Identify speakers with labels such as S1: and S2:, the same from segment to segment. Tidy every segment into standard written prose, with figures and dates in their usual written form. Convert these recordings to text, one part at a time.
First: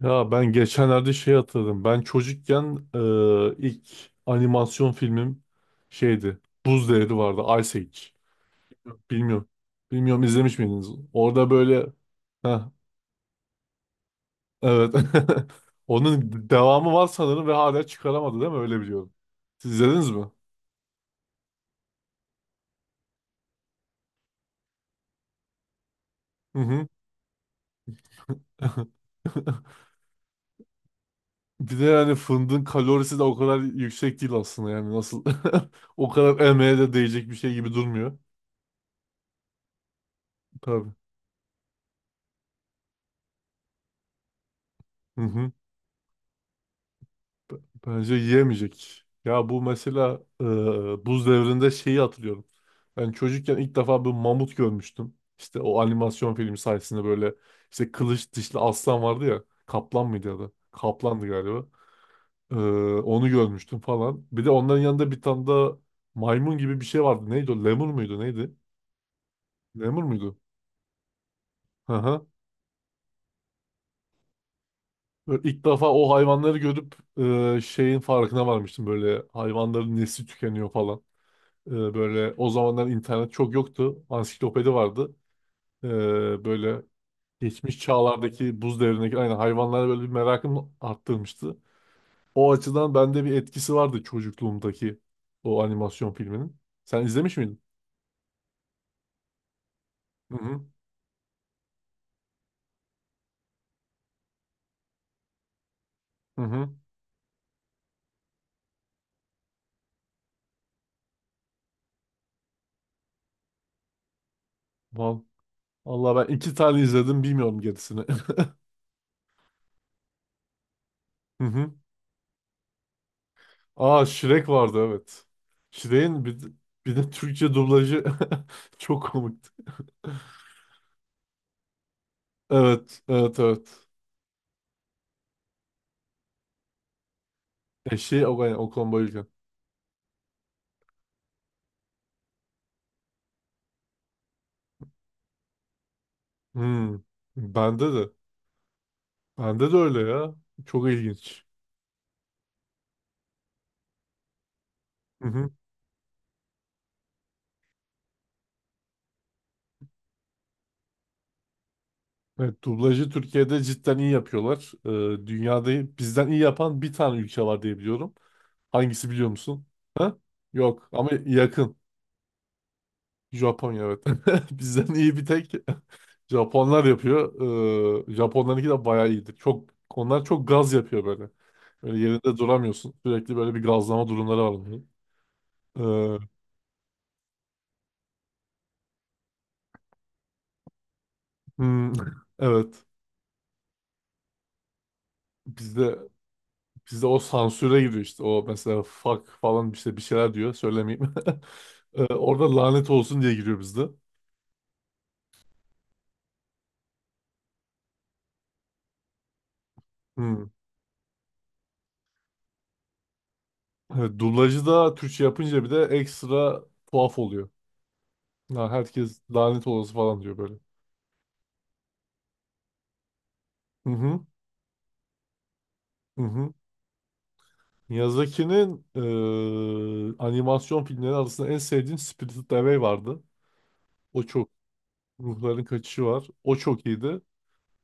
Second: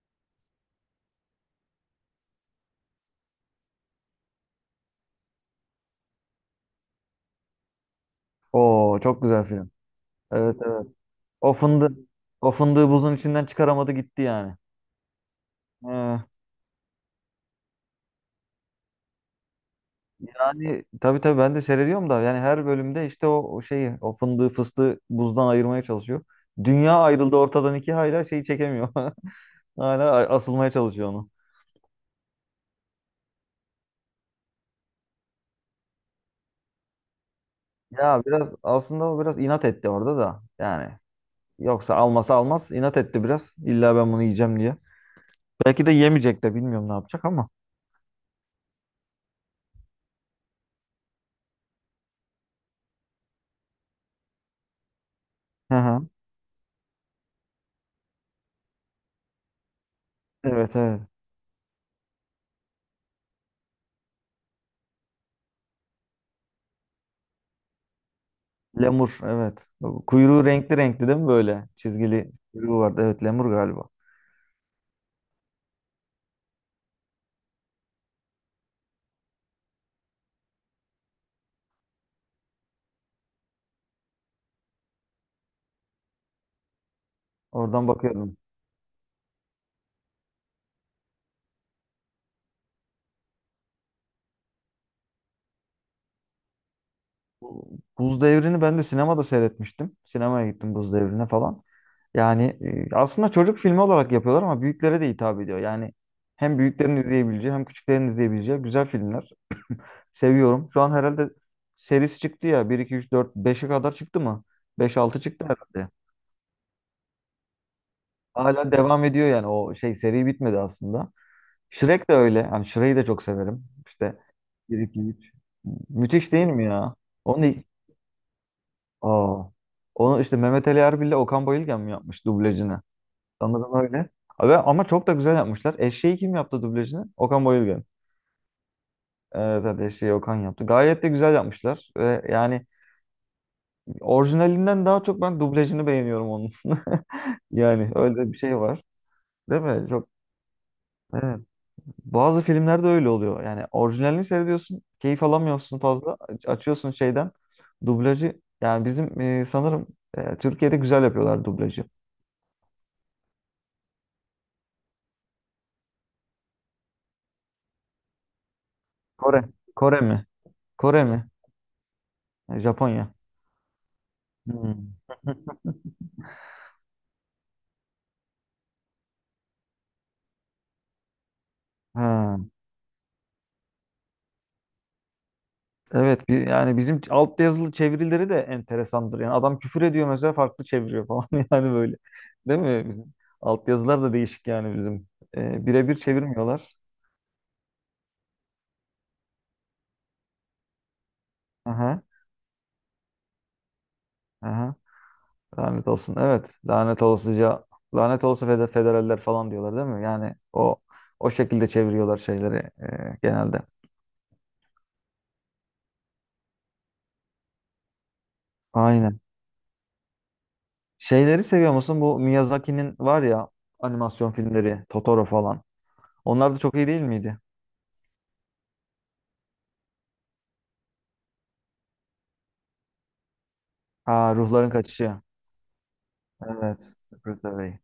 S1: Ya ben geçenlerde şey hatırladım. Ben çocukken ilk animasyon filmim şeydi. Buz Devri vardı. Ice Age.
S2: Oo
S1: Yok,
S2: çok güzel
S1: bilmiyorum.
S2: film.
S1: Bilmiyorum,
S2: Evet
S1: izlemiş miydiniz?
S2: evet.
S1: Orada
S2: O
S1: böyle.
S2: fındığı, o
S1: Heh,
S2: fındığı buzun içinden çıkaramadı gitti yani.
S1: evet.
S2: Ee,
S1: Onun devamı var sanırım ve hala çıkaramadı değil mi? Öyle biliyorum. Siz izlediniz mi?
S2: yani tabii tabii ben de seyrediyorum da yani her bölümde işte o şeyi o fındığı fıstığı buzdan ayırmaya çalışıyor.
S1: Hı hı.
S2: Dünya ayrıldı ortadan iki hala şeyi çekemiyor. Hala asılmaya çalışıyor onu.
S1: Bir de yani fındığın kalorisi de o kadar yüksek değil aslında, yani nasıl o kadar emeğe de değecek bir şey gibi durmuyor.
S2: Ya biraz aslında o biraz inat etti orada da
S1: Tabii.
S2: yani. Yoksa almasa almaz inat etti biraz. İlla ben bunu yiyeceğim diye.
S1: Hı hı.
S2: Belki de yemeyecek de bilmiyorum ne yapacak ama.
S1: B- Bence yiyemeyecek. Ya bu mesela buz devrinde şeyi hatırlıyorum. Ben çocukken ilk defa bir mamut görmüştüm. İşte
S2: Hı
S1: o
S2: hı.
S1: animasyon filmi sayesinde böyle, işte kılıç dişli aslan vardı ya. Kaplan mıydı ya da?
S2: Evet evet.
S1: Kaplandı galiba. E, onu görmüştüm falan. Bir de onların yanında bir tane da maymun gibi bir şey vardı. Neydi o? Lemur muydu? Neydi?
S2: Lemur evet.
S1: Lemur muydu?
S2: Kuyruğu renkli renkli değil mi böyle?
S1: Hı hı.
S2: Çizgili kuyruğu vardı. Evet lemur galiba.
S1: Böyle ilk defa o hayvanları görüp şeyin farkına varmıştım. Böyle hayvanların nesli tükeniyor falan. Böyle o zamanlar internet çok yoktu. Ansiklopedi vardı. Ee, Böyle geçmiş
S2: Oradan bakıyordum.
S1: çağlardaki buz devrindeki aynı hayvanlara böyle bir merakım arttırmıştı. O açıdan bende bir etkisi vardı çocukluğumdaki o animasyon filminin. Sen izlemiş miydin?
S2: Buz Devri'ni ben de sinemada seyretmiştim.
S1: Hı
S2: Sinemaya
S1: hı.
S2: gittim Buz Devri'ne falan. Yani aslında çocuk filmi olarak yapıyorlar ama büyüklere de hitap ediyor. Yani
S1: Hı
S2: hem
S1: hı.
S2: büyüklerin izleyebileceği hem küçüklerin izleyebileceği güzel filmler. Seviyorum. Şu an herhalde serisi çıktı ya. Bir 2 3 4 5'e kadar çıktı mı? 5 6
S1: Val-
S2: çıktı herhalde.
S1: Vallahi ben iki tane izledim, bilmiyorum gerisini.
S2: Hala devam ediyor yani o şey seri bitmedi aslında.
S1: Hı hı.
S2: Shrek de öyle. Yani Shrek'i de çok severim.
S1: Aa,
S2: İşte
S1: Shrek
S2: bir
S1: vardı
S2: iki
S1: evet.
S2: üç,
S1: Shrek'in
S2: Müthiş değil mi ya?
S1: bir de
S2: Onu,
S1: Türkçe dublajı çok
S2: aa.
S1: komikti.
S2: Onu işte Mehmet Ali Erbil'le Okan Bayülgen mi yapmış dublajını?
S1: Evet, evet,
S2: Sanırım
S1: evet.
S2: öyle. Abi, ama çok da güzel yapmışlar. Eşeği kim yaptı dublajını? Okan Bayülgen.
S1: Eşi o, yani, Okan Bayülgen.
S2: Evet, evet eşeği Okan yaptı. Gayet de güzel yapmışlar. Ve yani orijinalinden daha çok ben dublajını beğeniyorum onun.
S1: Hmm. Bende
S2: Yani
S1: de.
S2: öyle bir şey var. Değil
S1: Bende de
S2: mi? Çok
S1: öyle ya. Çok
S2: evet.
S1: ilginç.
S2: Bazı filmlerde öyle oluyor. Yani orijinalini seyrediyorsun, keyif
S1: Hı hı.
S2: alamıyorsun fazla. Açıyorsun şeyden. Dublajı yani bizim sanırım Türkiye'de güzel yapıyorlar dublajı.
S1: Evet, dublajı Türkiye'de cidden iyi yapıyorlar. Dünyada bizden iyi yapan bir tane ülke var diye biliyorum. Hangisi biliyor
S2: Kore.
S1: musun?
S2: Kore mi?
S1: Ha? Yok
S2: Kore
S1: ama
S2: mi?
S1: yakın.
S2: E, Japonya.
S1: Japonya evet. Bizden
S2: Hmm.
S1: iyi bir tek Japonlar yapıyor. Japonlarınki de bayağı iyidir. Çok, onlar çok gaz yapıyor böyle. Böyle yerinde
S2: Ha.
S1: duramıyorsun. Sürekli böyle bir gazlama durumları var onların. Ee,
S2: Evet bir, yani bizim alt yazılı çevirileri de enteresandır. Yani adam küfür ediyor mesela farklı çeviriyor falan yani
S1: hmm,
S2: böyle. Değil
S1: evet.
S2: mi? Bizim alt yazılar da değişik yani bizim. E, birebir
S1: Bizde
S2: çevirmiyorlar.
S1: Bizde o sansüre giriyor işte. O mesela fuck falan işte bir şeyler diyor. Söylemeyeyim.
S2: Aha,
S1: Orada lanet olsun diye giriyor bizde.
S2: aha. Lanet olsun. Evet. Lanet olasıca lanet olası federaller falan diyorlar değil mi? Yani
S1: Hmm.
S2: o o şekilde çeviriyorlar şeyleri genelde.
S1: Evet, dublajı da Türkçe yapınca bir de ekstra tuhaf oluyor. Ha, herkes
S2: Aynen.
S1: lanet olası falan diyor böyle.
S2: Şeyleri seviyor musun? Bu Miyazaki'nin var ya
S1: Hı hı.
S2: animasyon filmleri, Totoro falan.
S1: Hı hı.
S2: Onlar da çok iyi değil miydi?
S1: Miyazaki'nin animasyon filmleri arasında en sevdiğim Spirited Away vardı. O
S2: Aa,
S1: çok.
S2: Ruhların Kaçışı.
S1: Ruhların Kaçışı var. O çok
S2: Evet.
S1: iyiydi.
S2: Secretary.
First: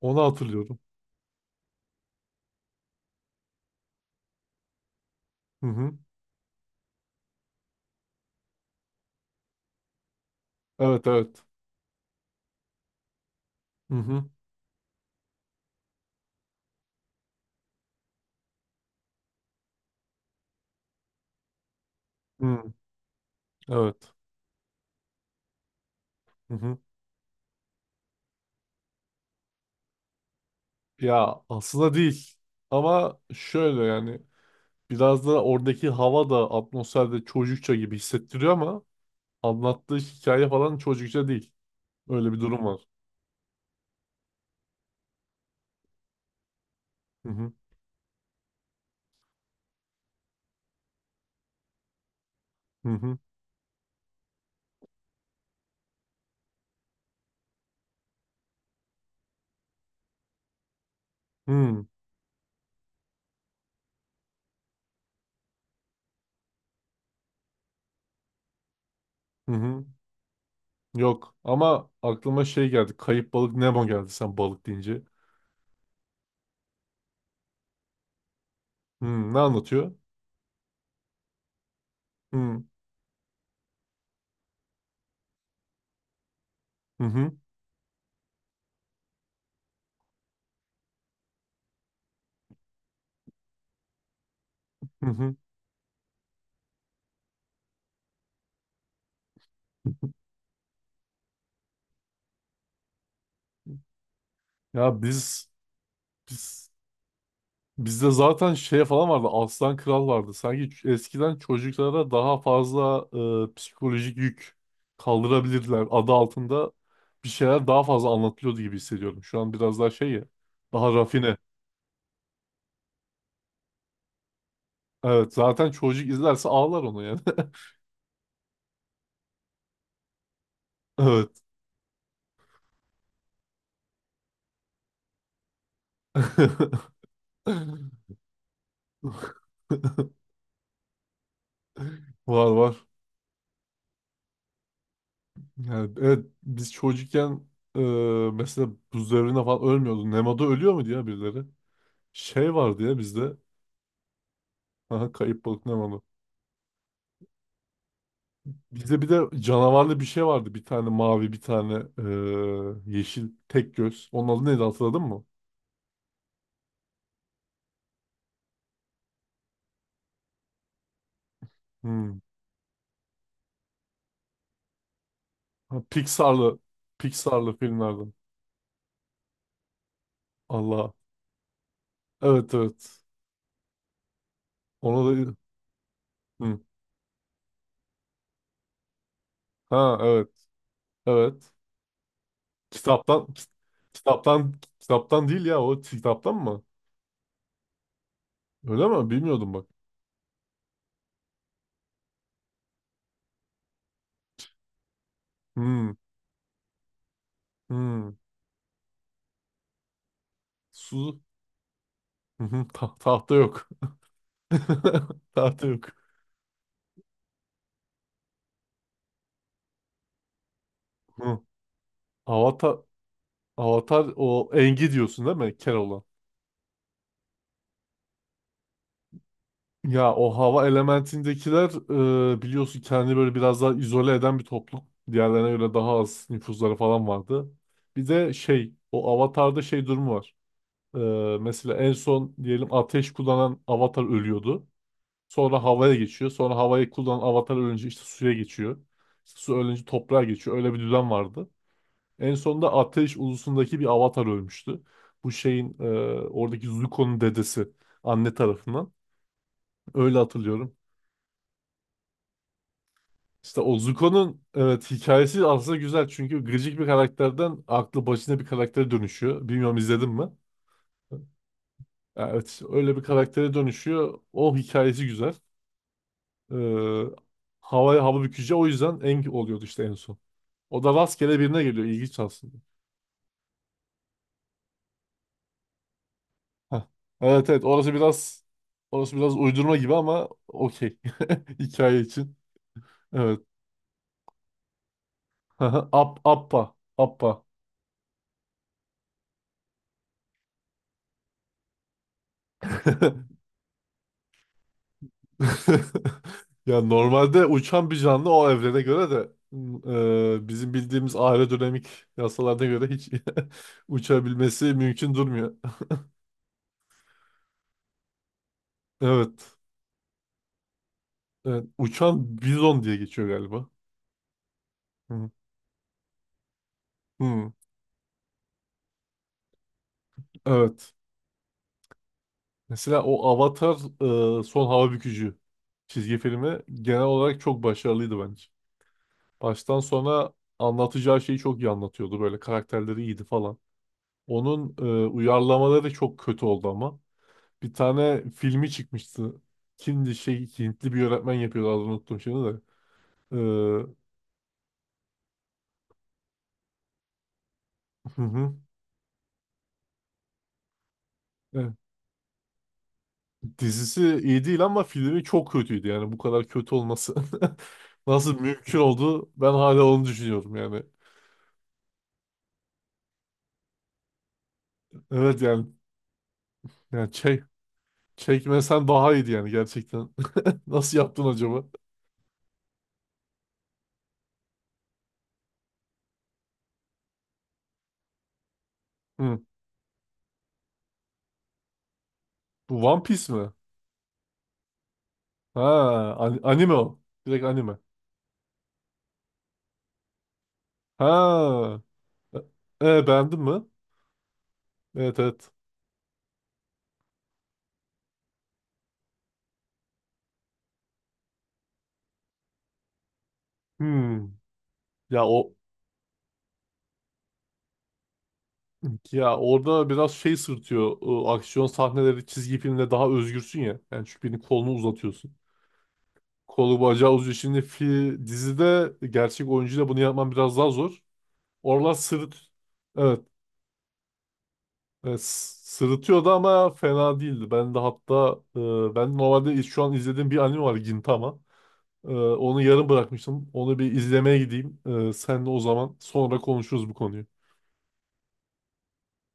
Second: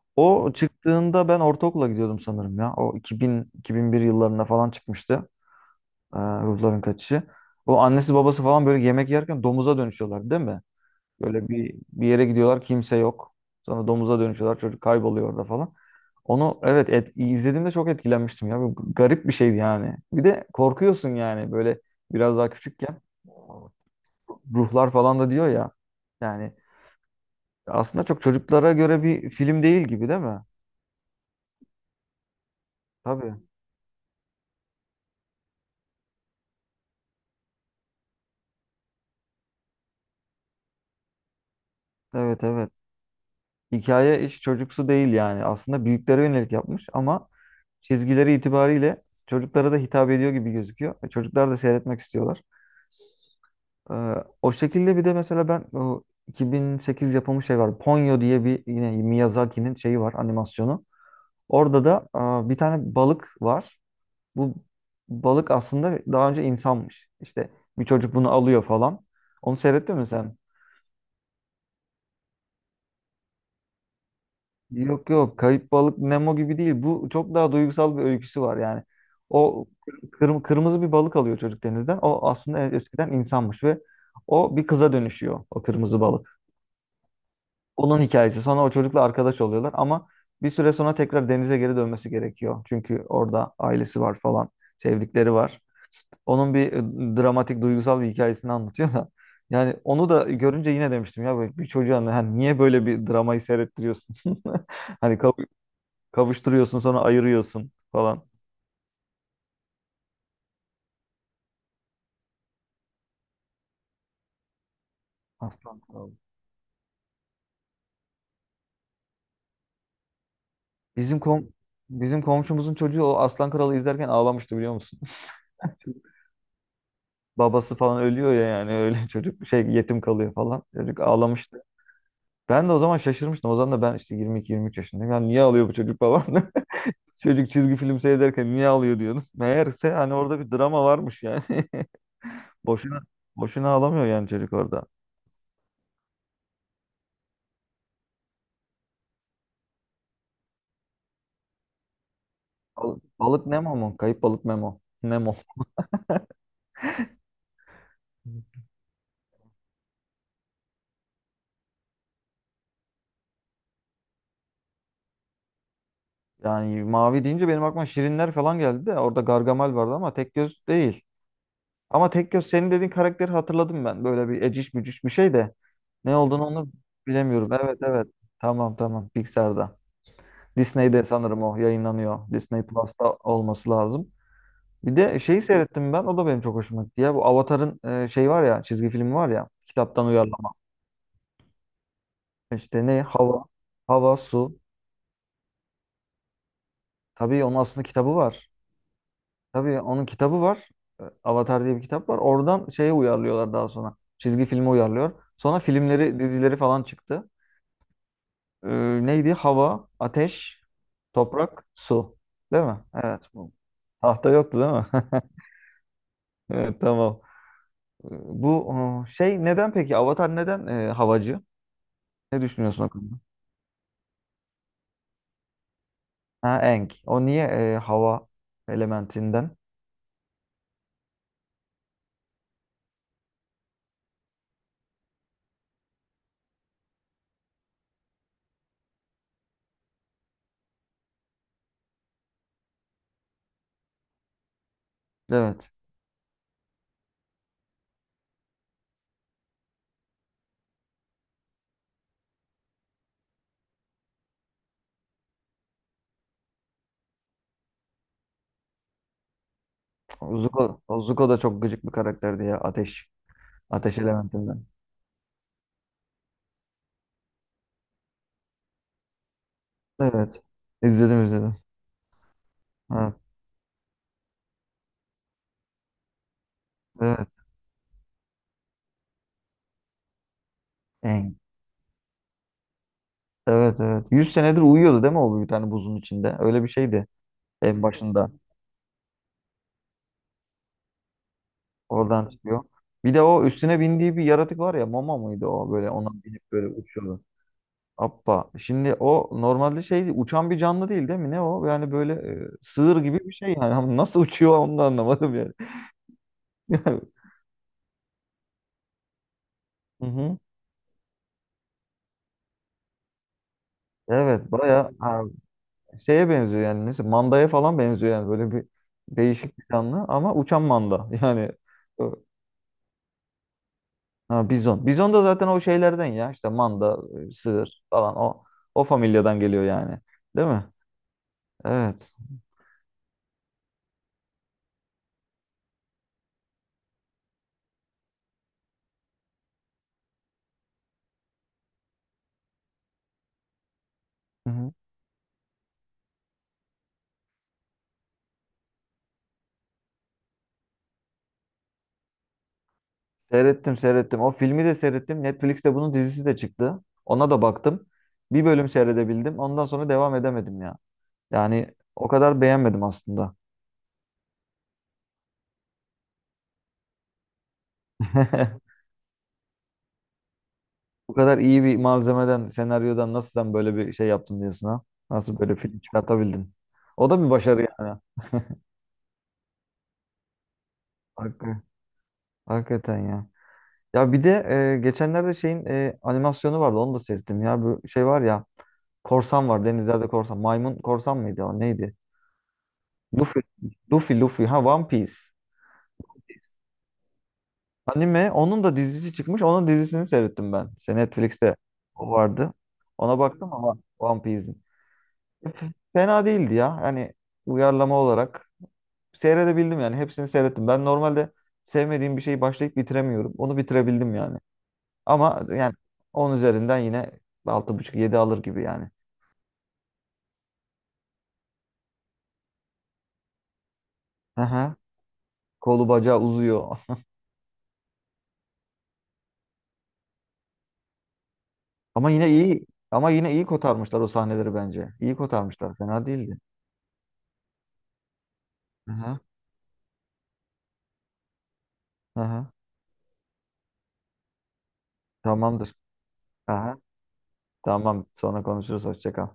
S1: Onu
S2: O
S1: hatırlıyorum.
S2: çıktığında ben ortaokula gidiyordum sanırım ya. O 2000-2001 yıllarında falan çıkmıştı.
S1: Hı hı.
S2: Ruhların Kaçışı. O annesi babası falan böyle yemek yerken domuza dönüşüyorlar değil mi?
S1: Evet evet.
S2: Böyle bir yere gidiyorlar kimse yok. Sonra
S1: Hı
S2: domuza
S1: hı.
S2: dönüşüyorlar çocuk kayboluyor orada falan. Onu evet izlediğimde çok etkilenmiştim ya. Bu garip bir şeydi yani. Bir de korkuyorsun yani böyle biraz daha
S1: Hı.
S2: küçükken.
S1: Evet.
S2: Ruhlar falan da diyor ya.
S1: Hı
S2: Yani
S1: hı.
S2: aslında çok çocuklara göre bir film değil gibi değil mi?
S1: Ya aslında değil. Ama
S2: Tabii.
S1: şöyle yani, biraz da oradaki hava da atmosferde çocukça gibi hissettiriyor ama anlattığı hikaye falan çocukça değil. Öyle bir
S2: Evet
S1: durum
S2: evet.
S1: var.
S2: Hikaye hiç çocuksu değil yani. Aslında büyüklere yönelik yapmış
S1: Hı
S2: ama
S1: hı
S2: çizgileri itibariyle çocuklara da hitap ediyor gibi gözüküyor. E, çocuklar da seyretmek istiyorlar.
S1: hı hı
S2: Ee, o şekilde bir de mesela ben o 2008 yapımı şey var. Ponyo diye bir yine Miyazaki'nin şeyi var animasyonu.
S1: hı
S2: Orada da aa, bir tane balık var. Bu balık aslında daha önce insanmış. İşte bir çocuk bunu alıyor falan.
S1: hı.
S2: Onu
S1: Hı.
S2: seyrettin mi sen?
S1: Yok ama aklıma şey geldi. Kayıp balık Nemo geldi sen balık deyince.
S2: Yok yok Kayıp Balık Nemo gibi değil. Bu çok daha duygusal bir öyküsü var yani.
S1: Hı, ne
S2: O
S1: anlatıyor?
S2: kırmızı bir balık alıyor çocuk denizden. O aslında
S1: Hı
S2: eskiden insanmış ve o bir kıza dönüşüyor o kırmızı balık.
S1: hı hı
S2: Onun hikayesi. Sonra o çocukla arkadaş oluyorlar ama bir süre sonra tekrar denize geri dönmesi gerekiyor. Çünkü orada ailesi var falan,
S1: hı.
S2: sevdikleri
S1: Hı.
S2: var. Onun bir dramatik, duygusal bir hikayesini anlatıyor da. Yani onu da görünce yine demiştim ya böyle bir çocuğa hani niye böyle bir dramayı seyrettiriyorsun?
S1: Ya
S2: Hani
S1: biz
S2: kavuşturuyorsun sonra ayırıyorsun
S1: Bizde
S2: falan.
S1: zaten şey falan vardı. Aslan Kral vardı. Sanki eskiden çocuklara daha fazla psikolojik yük
S2: Aslan
S1: kaldırabilirler adı
S2: Kralı.
S1: altında bir şeyler daha fazla anlatılıyordu gibi hissediyorum. Şu an biraz daha şey ya. Daha
S2: Bizim
S1: rafine.
S2: kom bizim komşumuzun çocuğu o Aslan Kralı izlerken ağlamıştı biliyor musun?
S1: Evet. Zaten çocuk izlerse ağlar onu yani.
S2: babası falan ölüyor ya yani öyle çocuk şey yetim kalıyor falan. Çocuk
S1: Evet.
S2: ağlamıştı. Ben de o zaman şaşırmıştım. O zaman da ben işte 22-23 yaşındayım. Yani niye ağlıyor bu çocuk babam? Çocuk çizgi film seyrederken niye ağlıyor diyordum. Meğerse hani orada bir drama varmış yani.
S1: Var var.
S2: Boşuna boşuna ağlamıyor yani çocuk orada.
S1: Yani evet biz çocukken, e, mesela buz devrinde falan ölmüyordu. Nemo'da ölüyor muydu ya birileri? Şey vardı ya
S2: Balık,
S1: bizde.
S2: balık Nemo mu? Kayıp balık Nemo.
S1: Aha,
S2: Nemo.
S1: kayıp balık Nemo'da. Bize bir de canavarlı bir şey vardı. Bir tane mavi, bir tane yeşil, tek göz. Onun adı neydi, hatırladın mı?
S2: Yani mavi deyince benim aklıma şirinler falan geldi de orada Gargamel vardı ama tek göz değil. Ama
S1: Hmm.
S2: tek göz senin dediğin karakteri hatırladım ben. Böyle bir eciş bücüş bir şey de.
S1: Ha,
S2: Ne olduğunu onu bilemiyorum.
S1: Pixar'lı
S2: Evet evet.
S1: filmlerden.
S2: Tamam tamam. Pixar'da.
S1: Allah.
S2: Disney'de sanırım o yayınlanıyor.
S1: Evet,
S2: Disney
S1: evet.
S2: Plus'ta olması lazım. Bir
S1: Ona
S2: de
S1: da...
S2: şeyi seyrettim ben. O da benim
S1: Hmm.
S2: çok hoşuma gitti ya. Bu Avatar'ın şey var ya. Çizgi filmi var ya.
S1: Ha,
S2: Kitaptan
S1: evet,
S2: uyarlama.
S1: evet.
S2: İşte ne?
S1: Kitaptan,
S2: Hava. Hava, su.
S1: kitaptan değil ya, o kitaptan mı?
S2: Tabii onun aslında kitabı var.
S1: Öyle mi? Bilmiyordum bak.
S2: Tabii onun kitabı var. E, Avatar diye bir kitap var. Oradan şeye uyarlıyorlar daha sonra. Çizgi filmi uyarlıyor. Sonra
S1: Hmm.
S2: filmleri, dizileri falan çıktı.
S1: Hmm.
S2: Ee, neydi? Hava, ateş,
S1: Su...
S2: toprak, su.
S1: Hı
S2: Değil
S1: hı,
S2: mi? Evet.
S1: tahta
S2: Bu.
S1: yok.
S2: Tahta yoktu değil mi?
S1: Tahta yok.
S2: Evet tamam. Bu o, şey neden peki? Avatar neden
S1: Hı.
S2: havacı? Ne
S1: Avatar...
S2: düşünüyorsun o konuda?
S1: Avatar o Engi diyorsun değil mi? Keloğlan.
S2: Ha Aang. O niye hava elementinden?
S1: Ya o hava elementindekiler, biliyorsun, kendini böyle biraz daha izole eden bir toplum. Diğerlerine göre daha az nüfuzları falan vardı. Bir de şey, o avatarda şey durumu var. E, mesela en son diyelim ateş kullanan avatar ölüyordu. Sonra
S2: Evet.
S1: havaya geçiyor. Sonra havayı kullanan avatar ölünce işte suya geçiyor. İşte su ölünce toprağa geçiyor. Öyle bir düzen vardı. En sonunda ateş ulusundaki bir avatar ölmüştü. Bu şeyin, oradaki Zuko'nun dedesi anne tarafından. Öyle hatırlıyorum.
S2: Zuko, o Zuko da çok gıcık bir karakterdi ya. Ateş.
S1: İşte o
S2: Ateş
S1: Zuko'nun
S2: elementinden.
S1: evet hikayesi aslında güzel, çünkü gıcık bir karakterden aklı başına bir karaktere dönüşüyor. Bilmiyorum, izledin mi?
S2: Evet. İzledim izledim.
S1: Evet, işte öyle bir
S2: Evet.
S1: karaktere dönüşüyor. O hikayesi güzel. Ee,
S2: Evet.
S1: havaya hava bükücü o yüzden Eng oluyordu işte en son. O da
S2: Aang.
S1: rastgele birine geliyor. İlginç aslında.
S2: Evet evet. 100 senedir uyuyordu değil mi o bir tane buzun içinde? Öyle bir
S1: Heh.
S2: şeydi
S1: Evet evet,
S2: en başında.
S1: orası biraz uydurma gibi ama okey. Hikaye
S2: Oradan
S1: için.
S2: çıkıyor. Bir de
S1: Evet.
S2: o üstüne bindiği bir yaratık var ya mama mıydı o böyle ona binip
S1: Appa.
S2: böyle uçuyordu.
S1: Appa.
S2: Appa. Şimdi o normalde şey uçan bir canlı değil değil mi? Ne o? Yani böyle sığır gibi bir şey yani. Ama nasıl uçuyor onu da anlamadım yani.
S1: Ya normalde uçan bir canlı o evrene göre de,
S2: Hı hı.
S1: bizim bildiğimiz aerodinamik yasalarına göre hiç
S2: Evet
S1: uçabilmesi
S2: baya
S1: mümkün
S2: ha,
S1: durmuyor.
S2: şeye benziyor yani. Neyse mandaya falan benziyor yani. Böyle bir
S1: Evet.
S2: değişik bir canlı ama uçan manda. Yani
S1: Evet.
S2: ö-
S1: Uçan bizon diye geçiyor galiba.
S2: ha, bizon. Bizon da
S1: Hı.
S2: zaten o şeylerden ya. İşte manda,
S1: Hı.
S2: sığır falan o familyadan geliyor yani. Değil mi?
S1: Evet.
S2: Evet.
S1: Mesela o Avatar, Son Hava Bükücü çizgi filmi genel olarak çok başarılıydı bence. Baştan sona anlatacağı şeyi çok iyi anlatıyordu. Böyle karakterleri iyiydi falan.
S2: Hı hı.
S1: Onun uyarlamaları çok kötü oldu ama. Bir tane filmi çıkmıştı. Kimdi şey, Hintli bir yönetmen yapıyordu, adını unuttum şimdi de. Ee,
S2: Seyrettim
S1: hı
S2: seyrettim. O filmi de seyrettim. Netflix'te bunun dizisi de çıktı. Ona da baktım. Bir
S1: hı.
S2: bölüm seyredebildim. Ondan sonra devam edemedim ya.
S1: Evet.
S2: Yani o kadar beğenmedim aslında.
S1: Dizisi iyi değil ama filmi çok kötüydü, yani bu kadar kötü olması. Nasıl mümkün oldu? Ben hala onu düşünüyorum yani.
S2: Bu kadar iyi bir malzemeden, senaryodan nasıl sen böyle bir şey yaptın diyorsun ha? Nasıl
S1: Evet
S2: böyle
S1: yani,
S2: film çıkartabildin? O
S1: yani
S2: da bir
S1: çek
S2: başarı yani.
S1: çekmesen daha iyiydi yani gerçekten. Nasıl yaptın
S2: Hakikaten,
S1: acaba?
S2: hakikaten ya. Ya bir de geçenlerde şeyin animasyonu vardı. Onu da seyrettim ya. Bu şey var ya.
S1: Hı.
S2: Korsan var. Denizlerde korsan. Maymun korsan mıydı o? Neydi?
S1: Bu One Piece
S2: Luffy,
S1: mi?
S2: Luffy, Luffy. Ha One Piece.
S1: Ha, anime o. Direkt anime.
S2: Anime. Onun da dizisi çıkmış. Onun dizisini seyrettim ben. İşte Netflix'te
S1: Ha.
S2: o vardı.
S1: E, e,
S2: Ona
S1: beğendin
S2: baktım
S1: mi?
S2: ama One Piece'in.
S1: Evet evet.
S2: Fena değildi ya. Yani uyarlama olarak seyredebildim yani. Hepsini seyrettim. Ben normalde sevmediğim bir şeyi başlayıp bitiremiyorum. Onu bitirebildim
S1: Hmm.
S2: yani.
S1: Ya
S2: Ama
S1: o
S2: yani 10 üzerinden yine altı buçuk yedi alır gibi yani.
S1: Ya orada biraz şey sırtıyor. O aksiyon sahneleri çizgi filmde daha özgürsün ya. Yani çünkü birinin
S2: Hı
S1: kolunu
S2: hı.
S1: uzatıyorsun.
S2: Kolu bacağı uzuyor.
S1: Kolu bacağı uzuyor. Şimdi dizide gerçek oyuncuyla bunu yapman biraz daha zor. Oralar
S2: Ama yine
S1: sırıt.
S2: iyi. Ama
S1: Evet.
S2: yine iyi kotarmışlar o sahneleri bence. İyi
S1: Evet,
S2: kotarmışlar. Fena
S1: sırıtıyordu
S2: değildi.
S1: ama fena değildi. Ben de hatta
S2: Hı
S1: ben
S2: hı.
S1: normalde şu an izlediğim bir anime var, Gintama. E,
S2: Aha,
S1: onu yarım bırakmıştım. Onu bir izlemeye gideyim. Sen de o
S2: tamamdır.
S1: zaman sonra
S2: Aha,
S1: konuşuruz bu konuyu.
S2: tamam. Sonra konuşuruz. Hoşça kal.